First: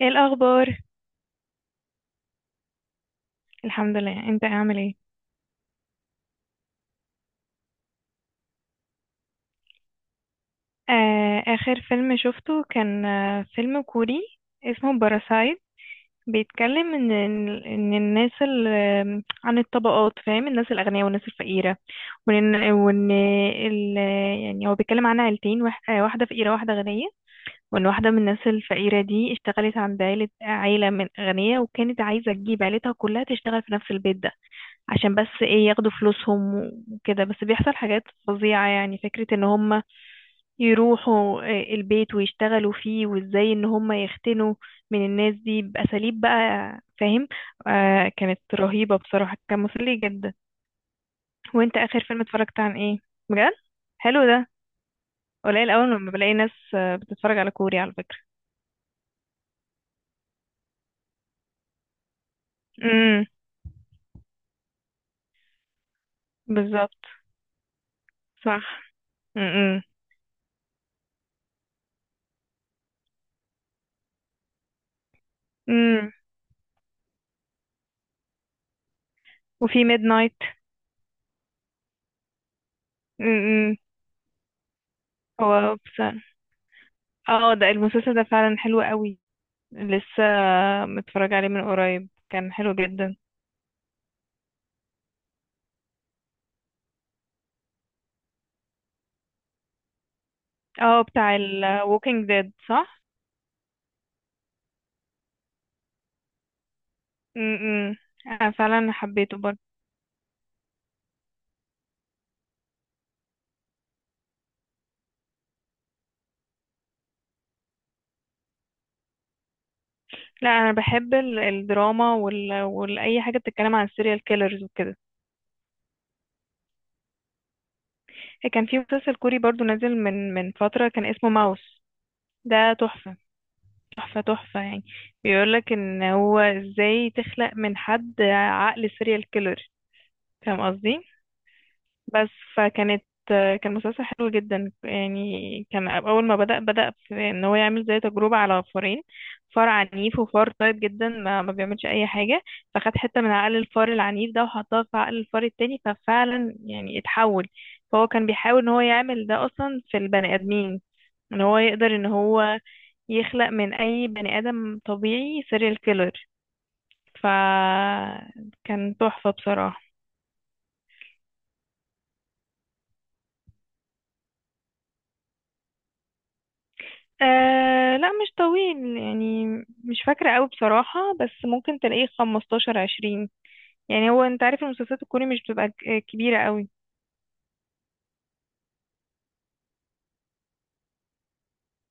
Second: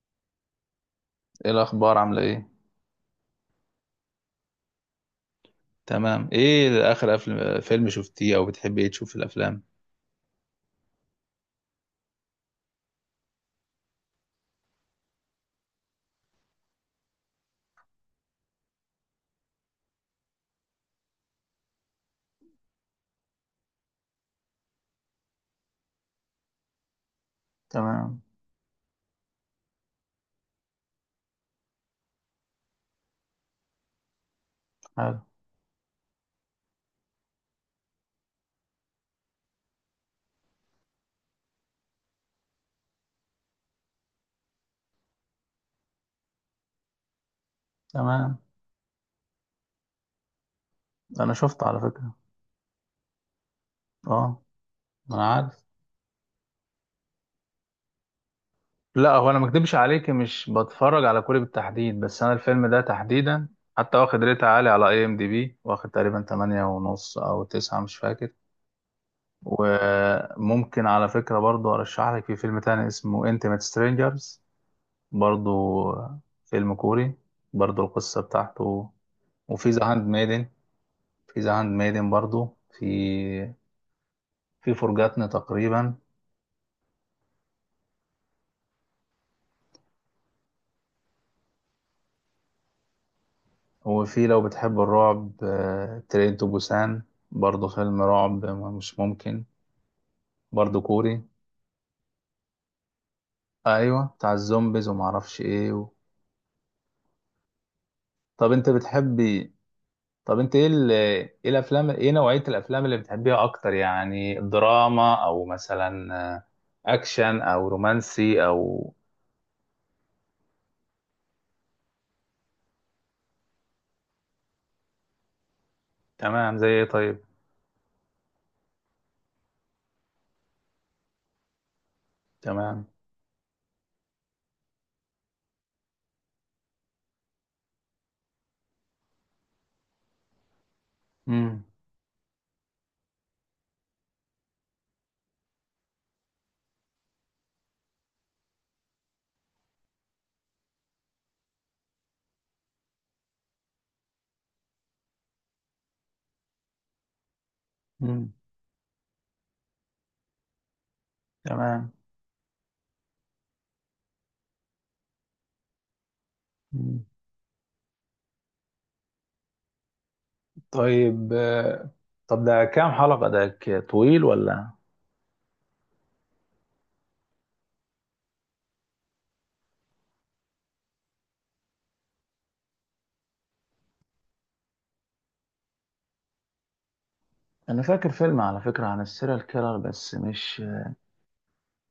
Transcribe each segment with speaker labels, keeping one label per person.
Speaker 1: ايه الاخبار.
Speaker 2: ايه الاخبار، عامله ايه؟
Speaker 1: الحمد لله، انت عامل ايه؟
Speaker 2: تمام. ايه اخر فيلم شفتيه او بتحبي ايه تشوف في الافلام؟
Speaker 1: آه، اخر فيلم شفته كان فيلم كوري اسمه باراسايت. بيتكلم ان الناس ال- آم، عن الطبقات، فاهم، الناس الاغنياء والناس الفقيره. وان وان ال يعني هو بيتكلم عن عيلتين، واحده فقيره واحده غنيه. وان واحده من
Speaker 2: تمام.
Speaker 1: الناس الفقيره دي اشتغلت عند عيله من غنيه، وكانت عايزه تجيب عيلتها كلها تشتغل في نفس البيت ده، عشان
Speaker 2: حلو.
Speaker 1: بس ايه، ياخدوا فلوسهم. وكده، بس بيحصل حاجات فظيعة، يعني فكرة ان هم يروحوا البيت ويشتغلوا فيه، وازاي ان هم يختنوا من الناس دي بأساليب بقى، فاهم. آه،
Speaker 2: تمام.
Speaker 1: كانت رهيبة بصراحة، كان مسلي جدا.
Speaker 2: انا شفت
Speaker 1: وانت
Speaker 2: على
Speaker 1: اخر
Speaker 2: فكره.
Speaker 1: فيلم اتفرجت عن ايه؟ بجد حلو
Speaker 2: اه
Speaker 1: ده،
Speaker 2: انا عارف.
Speaker 1: قليل اول لما بلاقي ناس بتتفرج على كوري على فكرة.
Speaker 2: لا، هو انا ما اكدبش عليك، مش بتفرج على كوري بالتحديد، بس انا الفيلم ده
Speaker 1: امم،
Speaker 2: تحديدا حتى واخد ريت عالي على اي ام دي بي، واخد تقريبا 8
Speaker 1: بالظبط،
Speaker 2: ونص او 9 مش فاكر.
Speaker 1: صح. امم.
Speaker 2: وممكن على فكره برضو ارشح لك في فيلم تاني اسمه انتيميت سترينجرز، برضو
Speaker 1: امم.
Speaker 2: فيلم كوري، برضو القصة بتاعته. وفي ذا
Speaker 1: وفي ميد
Speaker 2: هاند
Speaker 1: نايت.
Speaker 2: ميدن، في ذا هاند ميدن برضو، في
Speaker 1: امم.
Speaker 2: في فرجاتنا
Speaker 1: هو
Speaker 2: تقريبا.
Speaker 1: بس، اه ده المسلسل ده فعلا حلو قوي. لسه متفرج عليه من قريب، كان حلو جدا.
Speaker 2: وفي لو بتحب الرعب، ترين تو بوسان، برضو فيلم رعب مش ممكن، برضو
Speaker 1: اه،
Speaker 2: كوري.
Speaker 1: بتاع ال Walking Dead، صح؟
Speaker 2: ايوه بتاع الزومبيز ومعرفش ايه.
Speaker 1: م -م. انا
Speaker 2: طب انت
Speaker 1: فعلا حبيته
Speaker 2: بتحبي،
Speaker 1: برضه.
Speaker 2: طب انت ايه ايه الافلام، ايه نوعية الافلام اللي بتحبيها اكتر؟ يعني دراما او مثلا اكشن او رومانسي او.
Speaker 1: لا، انا بحب الدراما والاي حاجه بتتكلم عن السيريال كيلرز وكده.
Speaker 2: تمام، زي ايه طيب؟
Speaker 1: كان في مسلسل كوري برضه نازل من فتره، كان اسمه ماوس. ده
Speaker 2: تمام.
Speaker 1: تحفه، تحفه يعني. بيقولك ان هو ازاي تخلق من حد عقل سيريال كيلر، فاهم قصدي.
Speaker 2: امم.
Speaker 1: بس فكانت كان مسلسل حلو جدا يعني. كان اول ما بدأ في ان هو يعمل زي تجربة على فارين، فار عنيف وفار طيب جدا ما بيعملش اي حاجة. فخد حتة من عقل الفار العنيف ده وحطها في عقل الفار التاني، ففعلا يعني اتحول. فهو كان
Speaker 2: امم.
Speaker 1: بيحاول ان هو يعمل ده اصلا في البني ادمين، ان هو
Speaker 2: تمام.
Speaker 1: يقدر ان هو يخلق من اي بني ادم طبيعي سيريال كيلر.
Speaker 2: مم.
Speaker 1: فكان تحفة بصراحة.
Speaker 2: طيب، طب ده كام حلقة؟ ده طويل ولا؟
Speaker 1: آه لا، مش طويل يعني، مش فاكرة قوي بصراحة، بس ممكن تلاقيه خمستاشر، عشرين. يعني هو انت عارف المسلسلات الكوري مش بتبقى كبيرة قوي.
Speaker 2: انا فاكر فيلم على فكرة عن السيريال كيلر، بس مش،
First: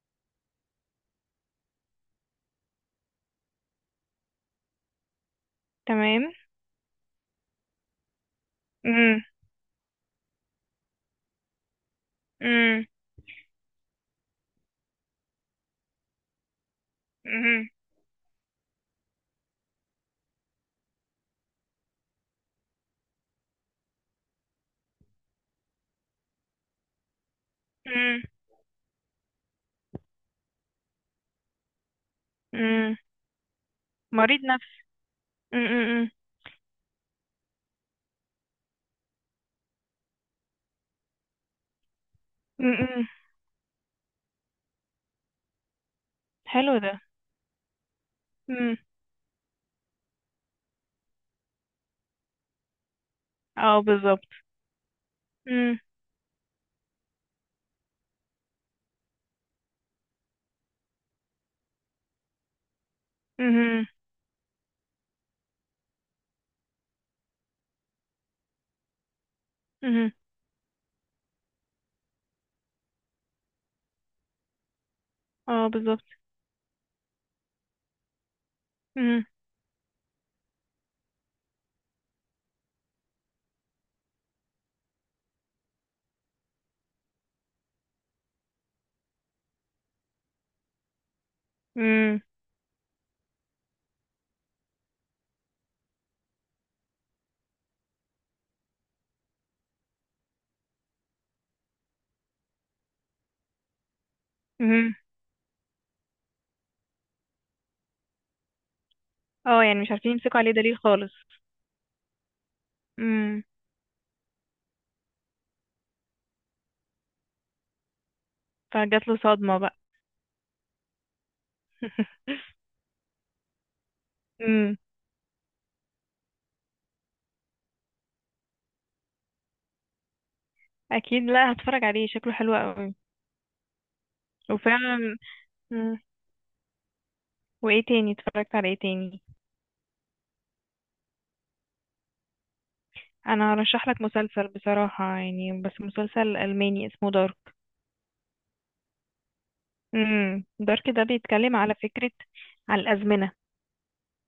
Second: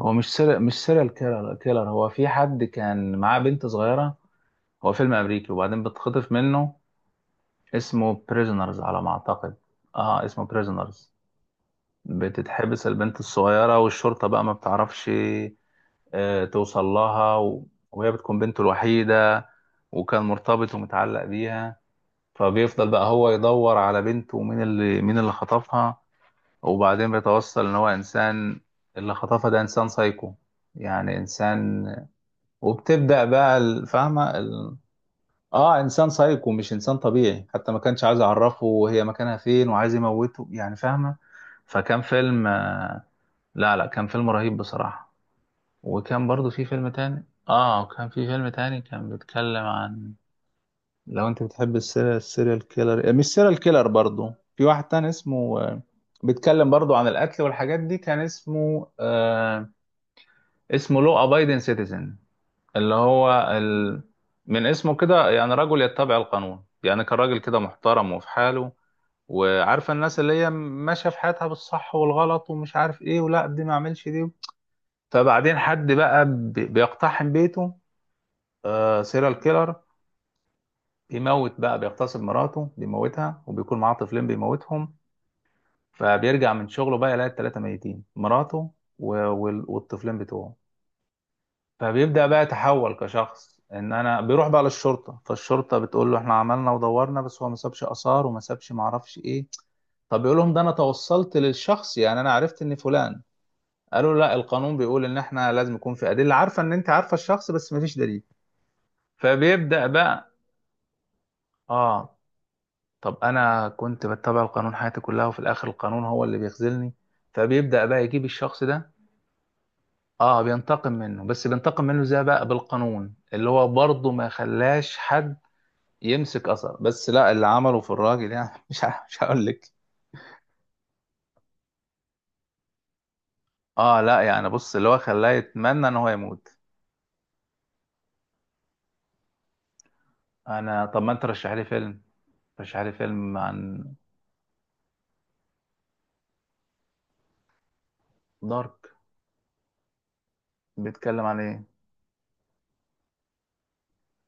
Speaker 2: هو مش سيريال، مش سيريال كيلر هو، في حد كان معاه بنت صغيرة، هو فيلم امريكي وبعدين
Speaker 1: تمام.
Speaker 2: بتخطف منه. اسمه بريزنرز على ما
Speaker 1: مم.
Speaker 2: اعتقد. اه اسمه بريزنرز.
Speaker 1: مم.
Speaker 2: بتتحبس البنت الصغيرة، والشرطة بقى ما بتعرفش توصل لها
Speaker 1: مم.
Speaker 2: وهي بتكون بنته الوحيدة، وكان مرتبط ومتعلق بيها. فبيفضل بقى هو يدور على بنته، ومين اللي خطفها. وبعدين بيتوصل ان هو
Speaker 1: مم.
Speaker 2: انسان، اللي خطفها ده انسان سايكو، يعني انسان.
Speaker 1: مم.
Speaker 2: وبتبدأ بقى الفاهمة
Speaker 1: مريض
Speaker 2: ال...
Speaker 1: نفسي. مم.
Speaker 2: اه انسان
Speaker 1: مم.
Speaker 2: سايكو، مش انسان طبيعي، حتى ما كانش عايز يعرفه وهي مكانها فين، وعايز يموته يعني، فاهمة. فكان فيلم
Speaker 1: مم. مم.
Speaker 2: لا كان فيلم رهيب بصراحة. وكان برضو في
Speaker 1: حلو
Speaker 2: فيلم
Speaker 1: ده.
Speaker 2: تاني، اه وكان في فيلم
Speaker 1: مم.
Speaker 2: تاني كان بيتكلم عن، لو انت بتحب السيريال كيلر، مش سيريال
Speaker 1: اه
Speaker 2: كيلر،
Speaker 1: بالظبط.
Speaker 2: برضو في واحد تاني اسمه
Speaker 1: مم.
Speaker 2: بيتكلم برضو عن القتل والحاجات دي. كان اسمه اسمه لو ابايدن سيتيزن، اللي هو
Speaker 1: مم.
Speaker 2: من اسمه كده يعني رجل يتبع القانون. يعني كان راجل كده محترم وفي حاله، وعارفه
Speaker 1: مم.
Speaker 2: الناس اللي هي ماشيه في حياتها بالصح والغلط ومش عارف ايه، ولا دي ما اعملش دي. فبعدين
Speaker 1: اه
Speaker 2: حد
Speaker 1: بالظبط.
Speaker 2: بقى بيقتحم بيته، آه
Speaker 1: مم.
Speaker 2: سيريال كيلر، بيموت بقى، بيغتصب مراته، بيموتها، وبيكون معاه طفلين بيموتهم. فبيرجع من شغله بقى يلاقي التلاتة ميتين، مراته و والطفلين بتوعه.
Speaker 1: مم.
Speaker 2: فبيبدأ بقى يتحول كشخص ان انا بيروح بقى للشرطة، فالشرطة بتقول له احنا عملنا ودورنا، بس هو ما سابش آثار وما سابش ما اعرفش ايه. طب يقول لهم ده انا توصلت للشخص، يعني انا عرفت ان فلان. قالوا لا، القانون
Speaker 1: مم.
Speaker 2: بيقول ان احنا لازم يكون في ادله، عارفه ان انت عارفه الشخص بس مفيش دليل.
Speaker 1: اه يعني
Speaker 2: فبيبدا
Speaker 1: مش عارفين
Speaker 2: بقى،
Speaker 1: يمسكوا عليه دليل خالص.
Speaker 2: اه، طب
Speaker 1: مم.
Speaker 2: انا كنت بتبع القانون حياتي كلها، وفي الاخر القانون هو اللي بيخذلني. فبيبدا بقى يجيب الشخص ده.
Speaker 1: فجات له صدمة بقى.
Speaker 2: اه بينتقم منه، بس بينتقم منه ازاي بقى؟ بالقانون، اللي هو برضه ما
Speaker 1: مم.
Speaker 2: خلاش حد يمسك اثر. بس لا، اللي عمله في الراجل يعني مش هقول لك.
Speaker 1: اكيد لا، هتفرج عليه، شكله حلو قوي.
Speaker 2: اه لا يعني بص، اللي هو
Speaker 1: وفعلا.
Speaker 2: خلاه يتمنى ان
Speaker 1: مم.
Speaker 2: هو يموت.
Speaker 1: وايه تاني، اتفرجت على ايه تاني؟
Speaker 2: انا طب ما انت رشح لي فيلم، رشح لي فيلم
Speaker 1: انا
Speaker 2: عن.
Speaker 1: هرشح لك مسلسل بصراحة يعني، بس مسلسل الماني اسمه دارك.
Speaker 2: دارك،
Speaker 1: امم، دارك ده
Speaker 2: بيتكلم عن
Speaker 1: بيتكلم
Speaker 2: ايه؟
Speaker 1: على فكرة على الازمنة.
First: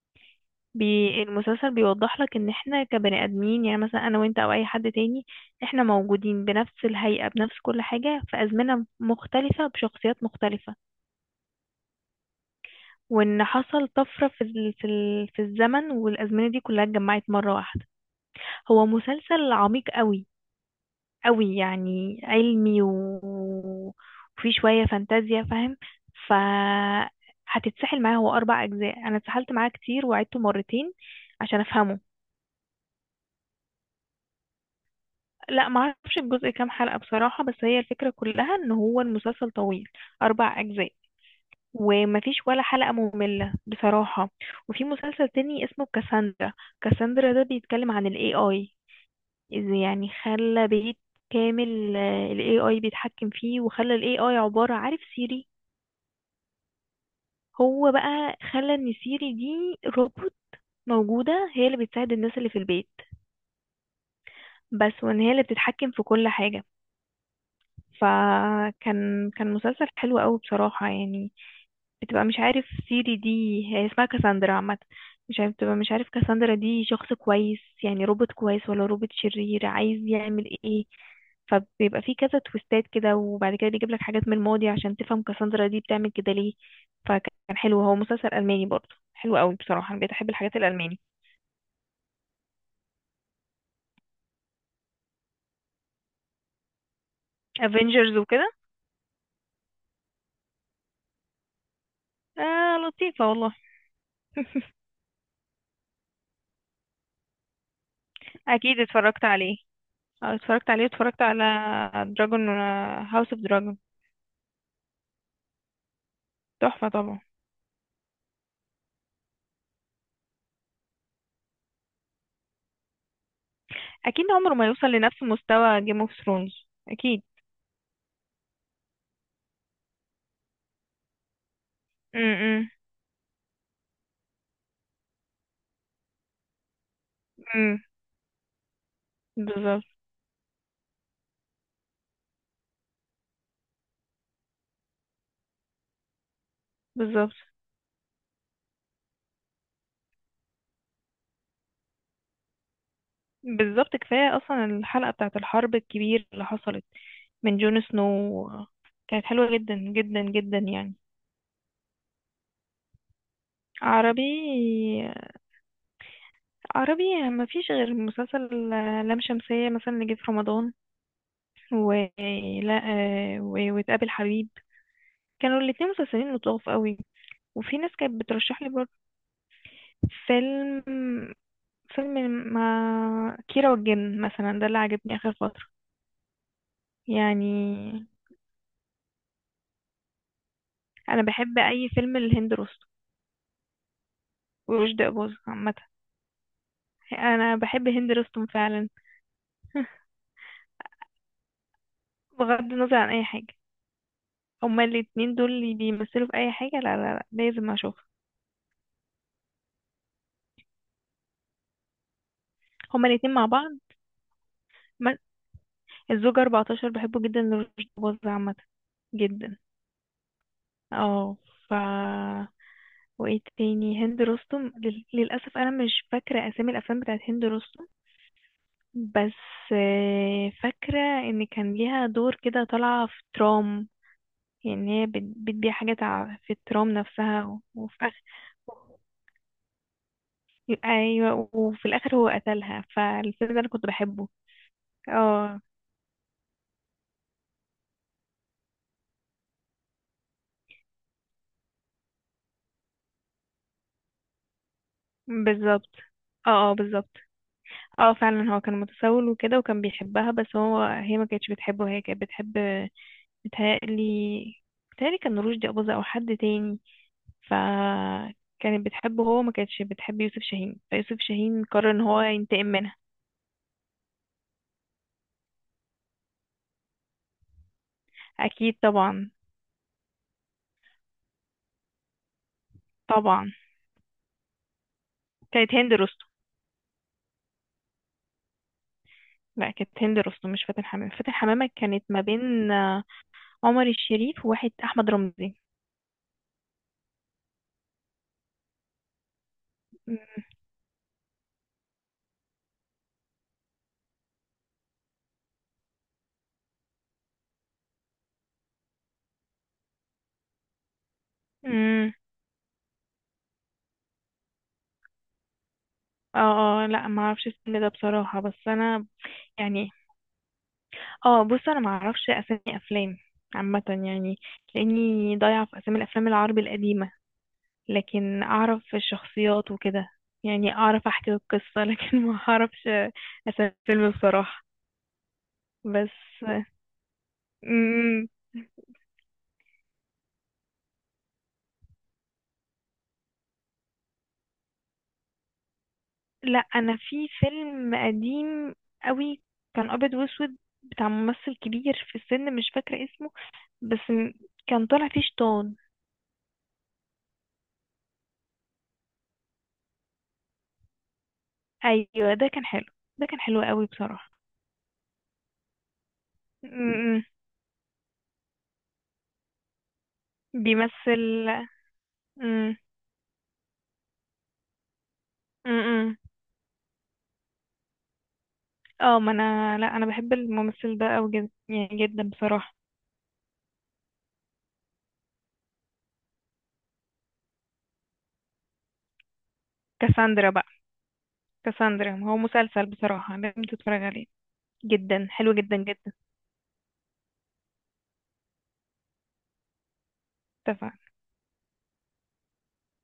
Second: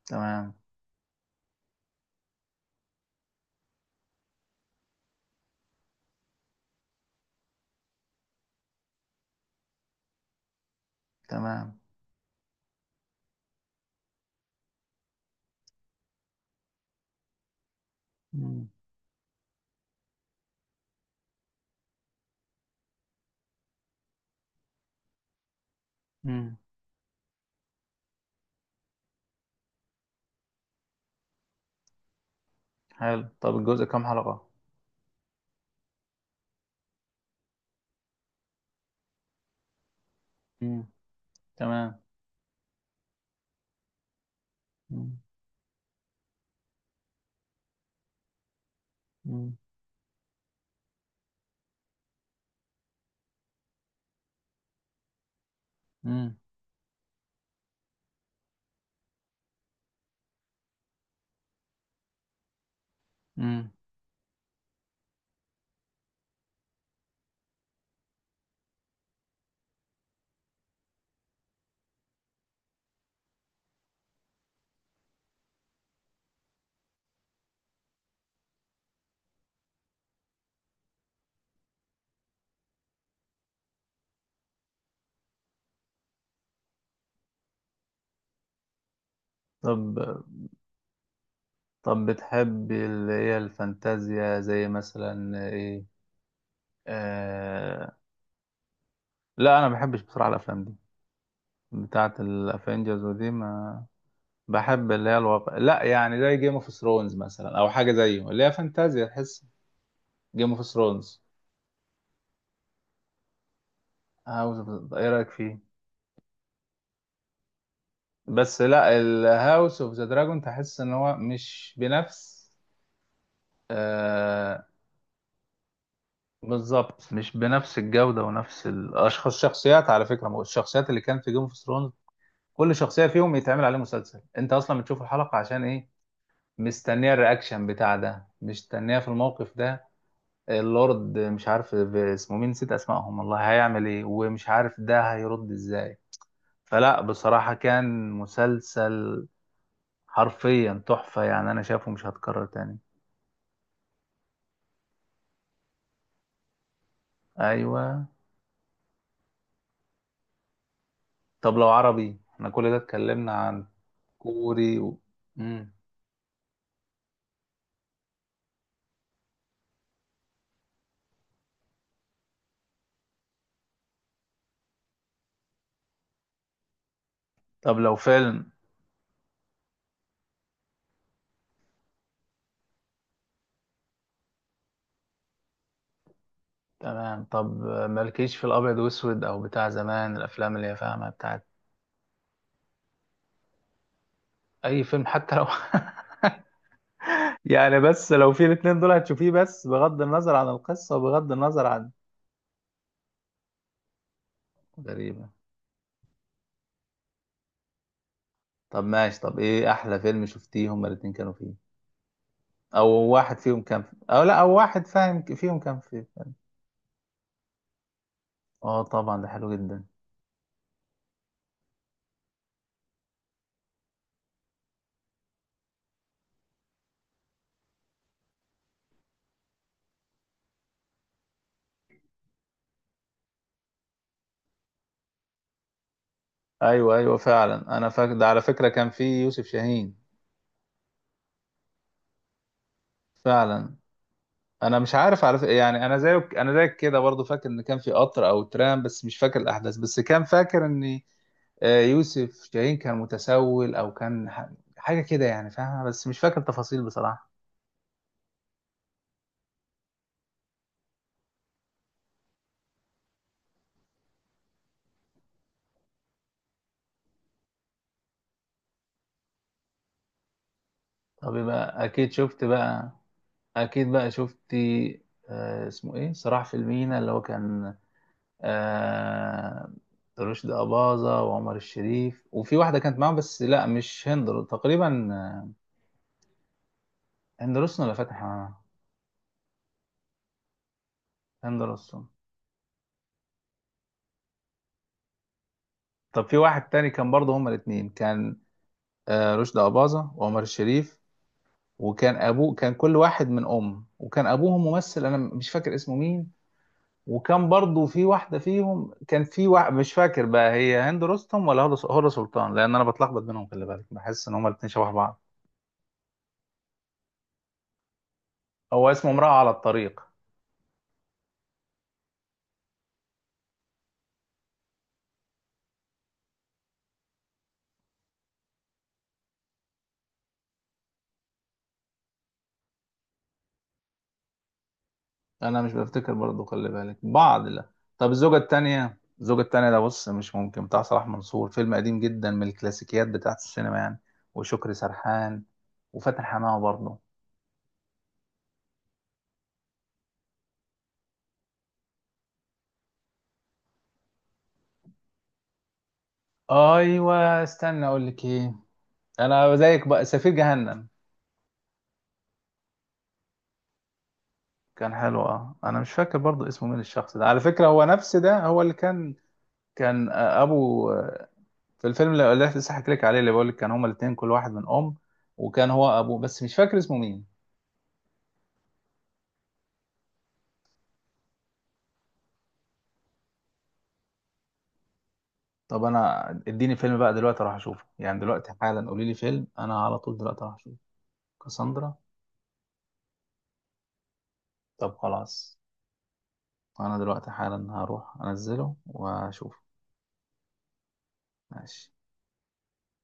Speaker 2: تمام.
Speaker 1: بي المسلسل بيوضح لك ان احنا كبني ادمين، يعني مثلا انا وانت او اي حد تاني، احنا موجودين بنفس الهيئة بنفس كل حاجة في ازمنة مختلفة بشخصيات مختلفة،
Speaker 2: تمام.
Speaker 1: وان حصل طفرة في الزمن والازمنة دي كلها اتجمعت مرة واحدة.
Speaker 2: مم.
Speaker 1: هو مسلسل عميق قوي قوي يعني، علمي وفي شوية فانتازيا، فاهم. ف
Speaker 2: مم.
Speaker 1: هتتسحل معاه، هو أربع أجزاء، أنا اتسحلت معاه كتير وعدته مرتين عشان أفهمه.
Speaker 2: حلو، طب الجزء كام حلقة؟
Speaker 1: لا، معرفش الجزء كام حلقة بصراحة، بس هي الفكرة كلها إن هو المسلسل طويل، أربع
Speaker 2: مم.
Speaker 1: أجزاء،
Speaker 2: تمام.
Speaker 1: ومفيش ولا حلقة مملة بصراحة. وفي
Speaker 2: مم.
Speaker 1: مسلسل تاني اسمه كاساندرا. كاساندرا ده بيتكلم عن ال AI.
Speaker 2: مم.
Speaker 1: إذا يعني خلى بيت كامل ال AI بيتحكم فيه، وخلى ال AI عبارة عارف سيري.
Speaker 2: مم.
Speaker 1: هو بقى خلى ان سيري دي روبوت موجودة هي اللي بتساعد الناس اللي في البيت
Speaker 2: مم.
Speaker 1: بس، وان هي اللي بتتحكم في كل حاجة. فكان كان مسلسل حلو قوي بصراحة يعني. بتبقى مش عارف سيري دي، هي اسمها كاساندرا عامة، مش عارف، بتبقى مش عارف كاساندرا دي شخص كويس يعني روبوت كويس ولا روبوت شرير عايز يعمل ايه. فبيبقى في كذا تويستات كده، وبعد كده بيجيب لك حاجات من الماضي عشان تفهم كاساندرا دي بتعمل كده ليه. فكان حلو، هو مسلسل ألماني برضه، حلو قوي بصراحة،
Speaker 2: طب
Speaker 1: انا بقيت احب الحاجات الألماني.
Speaker 2: طب بتحب اللي هي الفانتازيا زي مثلا ايه؟ آه...
Speaker 1: افنجرز وكده.
Speaker 2: لا انا ما بحبش بصراحه الافلام دي، بتاعه
Speaker 1: آه
Speaker 2: الافنجرز
Speaker 1: لطيفة
Speaker 2: ودي
Speaker 1: والله.
Speaker 2: ما، بحب اللي هي الواقع، لا يعني، زي جيم اوف ثرونز مثلا او حاجه زيه، اللي هي
Speaker 1: اكيد
Speaker 2: فانتازيا
Speaker 1: اتفرجت
Speaker 2: تحس.
Speaker 1: عليه.
Speaker 2: جيم اوف
Speaker 1: اتفرجت عليه،
Speaker 2: ثرونز.
Speaker 1: اتفرجت على دراجون هاوس اوف دراجون.
Speaker 2: هاوس اوف، ايه رايك فيه؟
Speaker 1: تحفة طبعا.
Speaker 2: بس لا، الهاوس اوف ذا دراجون تحس ان هو مش بنفس
Speaker 1: اكيد عمره
Speaker 2: آه،
Speaker 1: ما يوصل لنفس مستوى جيم اوف ثرونز
Speaker 2: بالظبط،
Speaker 1: اكيد.
Speaker 2: مش بنفس الجودة ونفس الشخصيات على فكرة. ما هو الشخصيات اللي كانت في جيم اوف ثرونز،
Speaker 1: امم.
Speaker 2: كل شخصية فيهم يتعمل عليه مسلسل. أنت أصلا بتشوف الحلقة عشان إيه؟ مستنية الرياكشن
Speaker 1: امم،
Speaker 2: بتاع ده، مستنية في الموقف
Speaker 1: بالظبط.
Speaker 2: ده. اللورد مش عارف اسمه مين، نسيت أسمائهم والله، هيعمل إيه، ومش عارف ده هيرد إزاي. فلا
Speaker 1: بالظبط.
Speaker 2: بصراحة كان مسلسل حرفيا تحفة يعني، أنا شايفه مش هتكرر تاني.
Speaker 1: بالظبط، كفايه اصلا الحلقه بتاعه الحرب الكبير اللي حصلت من جون
Speaker 2: أيوة.
Speaker 1: سنو، كانت حلوه جدا جدا جدا يعني.
Speaker 2: طب لو عربي، إحنا كل ده اتكلمنا عن
Speaker 1: عربي.
Speaker 2: كوري مم.
Speaker 1: عربي ما فيش غير مسلسل لام شمسية مثلا اللي جه في رمضان، و لا آه، و- وتقابل حبيب. كانوا الاتنين مسلسلين لطاف قوي، وفي
Speaker 2: طب
Speaker 1: ناس
Speaker 2: لو
Speaker 1: كانت
Speaker 2: فيلم.
Speaker 1: بترشح لي برضه. فيلم. فيلم ما كيرة والجن مثلا ده اللي عجبني آخر فترة
Speaker 2: تمام، طب
Speaker 1: يعني.
Speaker 2: مالكيش في الابيض واسود او بتاع زمان، الافلام اللي هي فاهمه
Speaker 1: أنا
Speaker 2: بتاعت.
Speaker 1: بحب أي فيلم لهند رستم
Speaker 2: اي فيلم
Speaker 1: ورشدي
Speaker 2: حتى
Speaker 1: أباظة
Speaker 2: لو
Speaker 1: عامة. أنا
Speaker 2: يعني،
Speaker 1: بحب
Speaker 2: بس
Speaker 1: هند
Speaker 2: لو في
Speaker 1: رستم
Speaker 2: الاتنين
Speaker 1: فعلا.
Speaker 2: دول هتشوفيه، بس بغض النظر عن القصه وبغض النظر عن.
Speaker 1: بغض النظر عن أي حاجة، هما
Speaker 2: غريبه.
Speaker 1: الاتنين دول اللي بيمثلوا في أي حاجة، لا لا لا، لازم أشوفها.
Speaker 2: طب ماشي، طب ايه احلى فيلم شفتيه هما الاتنين كانوا فيه؟ او
Speaker 1: هما الاتنين
Speaker 2: واحد
Speaker 1: مع
Speaker 2: فيهم
Speaker 1: بعض.
Speaker 2: كان او لا، او واحد
Speaker 1: ما-
Speaker 2: فاهم فيهم كان فيه.
Speaker 1: الزوجة 14، بحبه جدا لرشدي أباظة عامة.
Speaker 2: اه طبعا ده حلو
Speaker 1: جدا.
Speaker 2: جدا.
Speaker 1: اه. ف وايه تاني، هند رستم للأسف أنا مش فاكرة أسامي الأفلام بتاعت هند رستم. بس فاكرة ان كان ليها دور كده طالعة في ترام، يعني هي بتبيع حاجات في الترام
Speaker 2: ايوه ايوه
Speaker 1: نفسها،
Speaker 2: فعلا، انا
Speaker 1: وفي
Speaker 2: فاكر
Speaker 1: آخر.
Speaker 2: ده على فكره كان فيه يوسف شاهين.
Speaker 1: ايوه، وفي الاخر هو قتلها، فالفيلم ده انا
Speaker 2: فعلا.
Speaker 1: كنت بحبه.
Speaker 2: انا مش عارف، عارف
Speaker 1: اه
Speaker 2: يعني، انا زيك كده برضو فاكر ان كان في قطر او ترام، بس مش فاكر الاحداث، بس كان فاكر ان يوسف شاهين كان متسول او كان حاجه كده يعني فاهمه،
Speaker 1: بالظبط.
Speaker 2: بس مش فاكر
Speaker 1: اه اه
Speaker 2: تفاصيل
Speaker 1: بالظبط.
Speaker 2: بصراحه.
Speaker 1: اه فعلا هو كان متسول وكده وكان بيحبها، بس هو هي ما كانتش بتحبه، هي كانت بتحب، بتهيألي بتهيألي كان رشدي أباظة أو حد تاني. فكانت بتحبه، هو ما كانتش بتحب يوسف شاهين، فيوسف
Speaker 2: طب
Speaker 1: شاهين
Speaker 2: يبقى
Speaker 1: قرر ان
Speaker 2: اكيد
Speaker 1: هو
Speaker 2: شفت
Speaker 1: ينتقم
Speaker 2: بقى،
Speaker 1: منها.
Speaker 2: اكيد بقى شفتي اسمه ايه، صراع في المينا، اللي هو كان
Speaker 1: اكيد طبعا.
Speaker 2: آه، رشدي اباظه وعمر الشريف، وفي واحده كانت معاهم، بس
Speaker 1: طبعا،
Speaker 2: لا مش هند تقريبا
Speaker 1: كانت هند رستم.
Speaker 2: هند رستم ولا فاتن حمامه؟
Speaker 1: لا، كانت هند رستم مش فاتن حمامة، فاتن
Speaker 2: هند
Speaker 1: حمامة
Speaker 2: رستم.
Speaker 1: كانت ما بين عمر الشريف وواحد احمد رمزي.
Speaker 2: طب في واحد تاني كان برضه هما الاثنين، كان رشدي أباظة وعمر الشريف، وكان أبوه، كان كل واحد من أم، وكان أبوهم ممثل، أنا مش فاكر اسمه مين. وكان برضه في واحدة فيهم، كان في واحد مش فاكر بقى هي هند رستم ولا هدى
Speaker 1: امم.
Speaker 2: سلطان، لأن أنا بتلخبط بينهم، خلي بالك، بحس إن هما الاثنين شبه بعض.
Speaker 1: اه اه لا، ما اعرفش الفيلم ده بصراحة، بس
Speaker 2: هو
Speaker 1: انا
Speaker 2: اسمه امرأة على
Speaker 1: يعني.
Speaker 2: الطريق.
Speaker 1: اه بص، انا ما اعرفش اسامي افلام عامة يعني، لاني ضايعة في اسامي الافلام العربي القديمة، لكن اعرف الشخصيات وكده، يعني اعرف احكي القصة لكن ما اعرفش اسامي الفيلم بصراحة.
Speaker 2: انا مش
Speaker 1: بس.
Speaker 2: بفتكر برضه، خلي بالك، بعض لا. طب
Speaker 1: مم.
Speaker 2: الزوجة التانية، الزوجة التانية ده بص مش ممكن، بتاع صلاح منصور، فيلم قديم جدا من الكلاسيكيات بتاعت السينما يعني، وشكري سرحان وفاتن حمامة
Speaker 1: لا، انا
Speaker 2: برضه.
Speaker 1: في فيلم قديم قوي كان ابيض واسود بتاع ممثل كبير في السن مش فاكرة اسمه، بس كان طالع فيه شيطان.
Speaker 2: ايوه استنى اقول لك ايه، انا زيك بقى، سفير جهنم.
Speaker 1: ايوه، ده كان حلو، ده كان حلو قوي بصراحة.
Speaker 2: كان حلو، اه انا مش فاكر برضه اسمه مين الشخص
Speaker 1: م- م.
Speaker 2: ده على فكرة، هو نفس ده هو اللي كان، كان ابو
Speaker 1: بيمثل.
Speaker 2: في الفيلم اللي لسه
Speaker 1: م-
Speaker 2: حكيت لك عليه، اللي بقول لك كان هما الاتنين كل واحد من ام، وكان
Speaker 1: م-
Speaker 2: هو
Speaker 1: م.
Speaker 2: ابوه بس مش فاكر اسمه مين.
Speaker 1: اه، ما انا لا انا بحب الممثل ده قوي جدا يعني، جدا بصراحة.
Speaker 2: طب انا اديني فيلم بقى دلوقتي اروح اشوفه، يعني دلوقتي حالا قولي لي فيلم، انا على طول دلوقتي
Speaker 1: كاساندرا
Speaker 2: هروح
Speaker 1: بقى.
Speaker 2: اشوفه. كاساندرا.
Speaker 1: كاساندرا هو مسلسل بصراحة لازم تتفرج عليه،
Speaker 2: طب
Speaker 1: جدا حلو
Speaker 2: خلاص،
Speaker 1: جدا جدا.
Speaker 2: انا دلوقتي حالا هروح انزله واشوفه.
Speaker 1: اتفق.
Speaker 2: ماشي.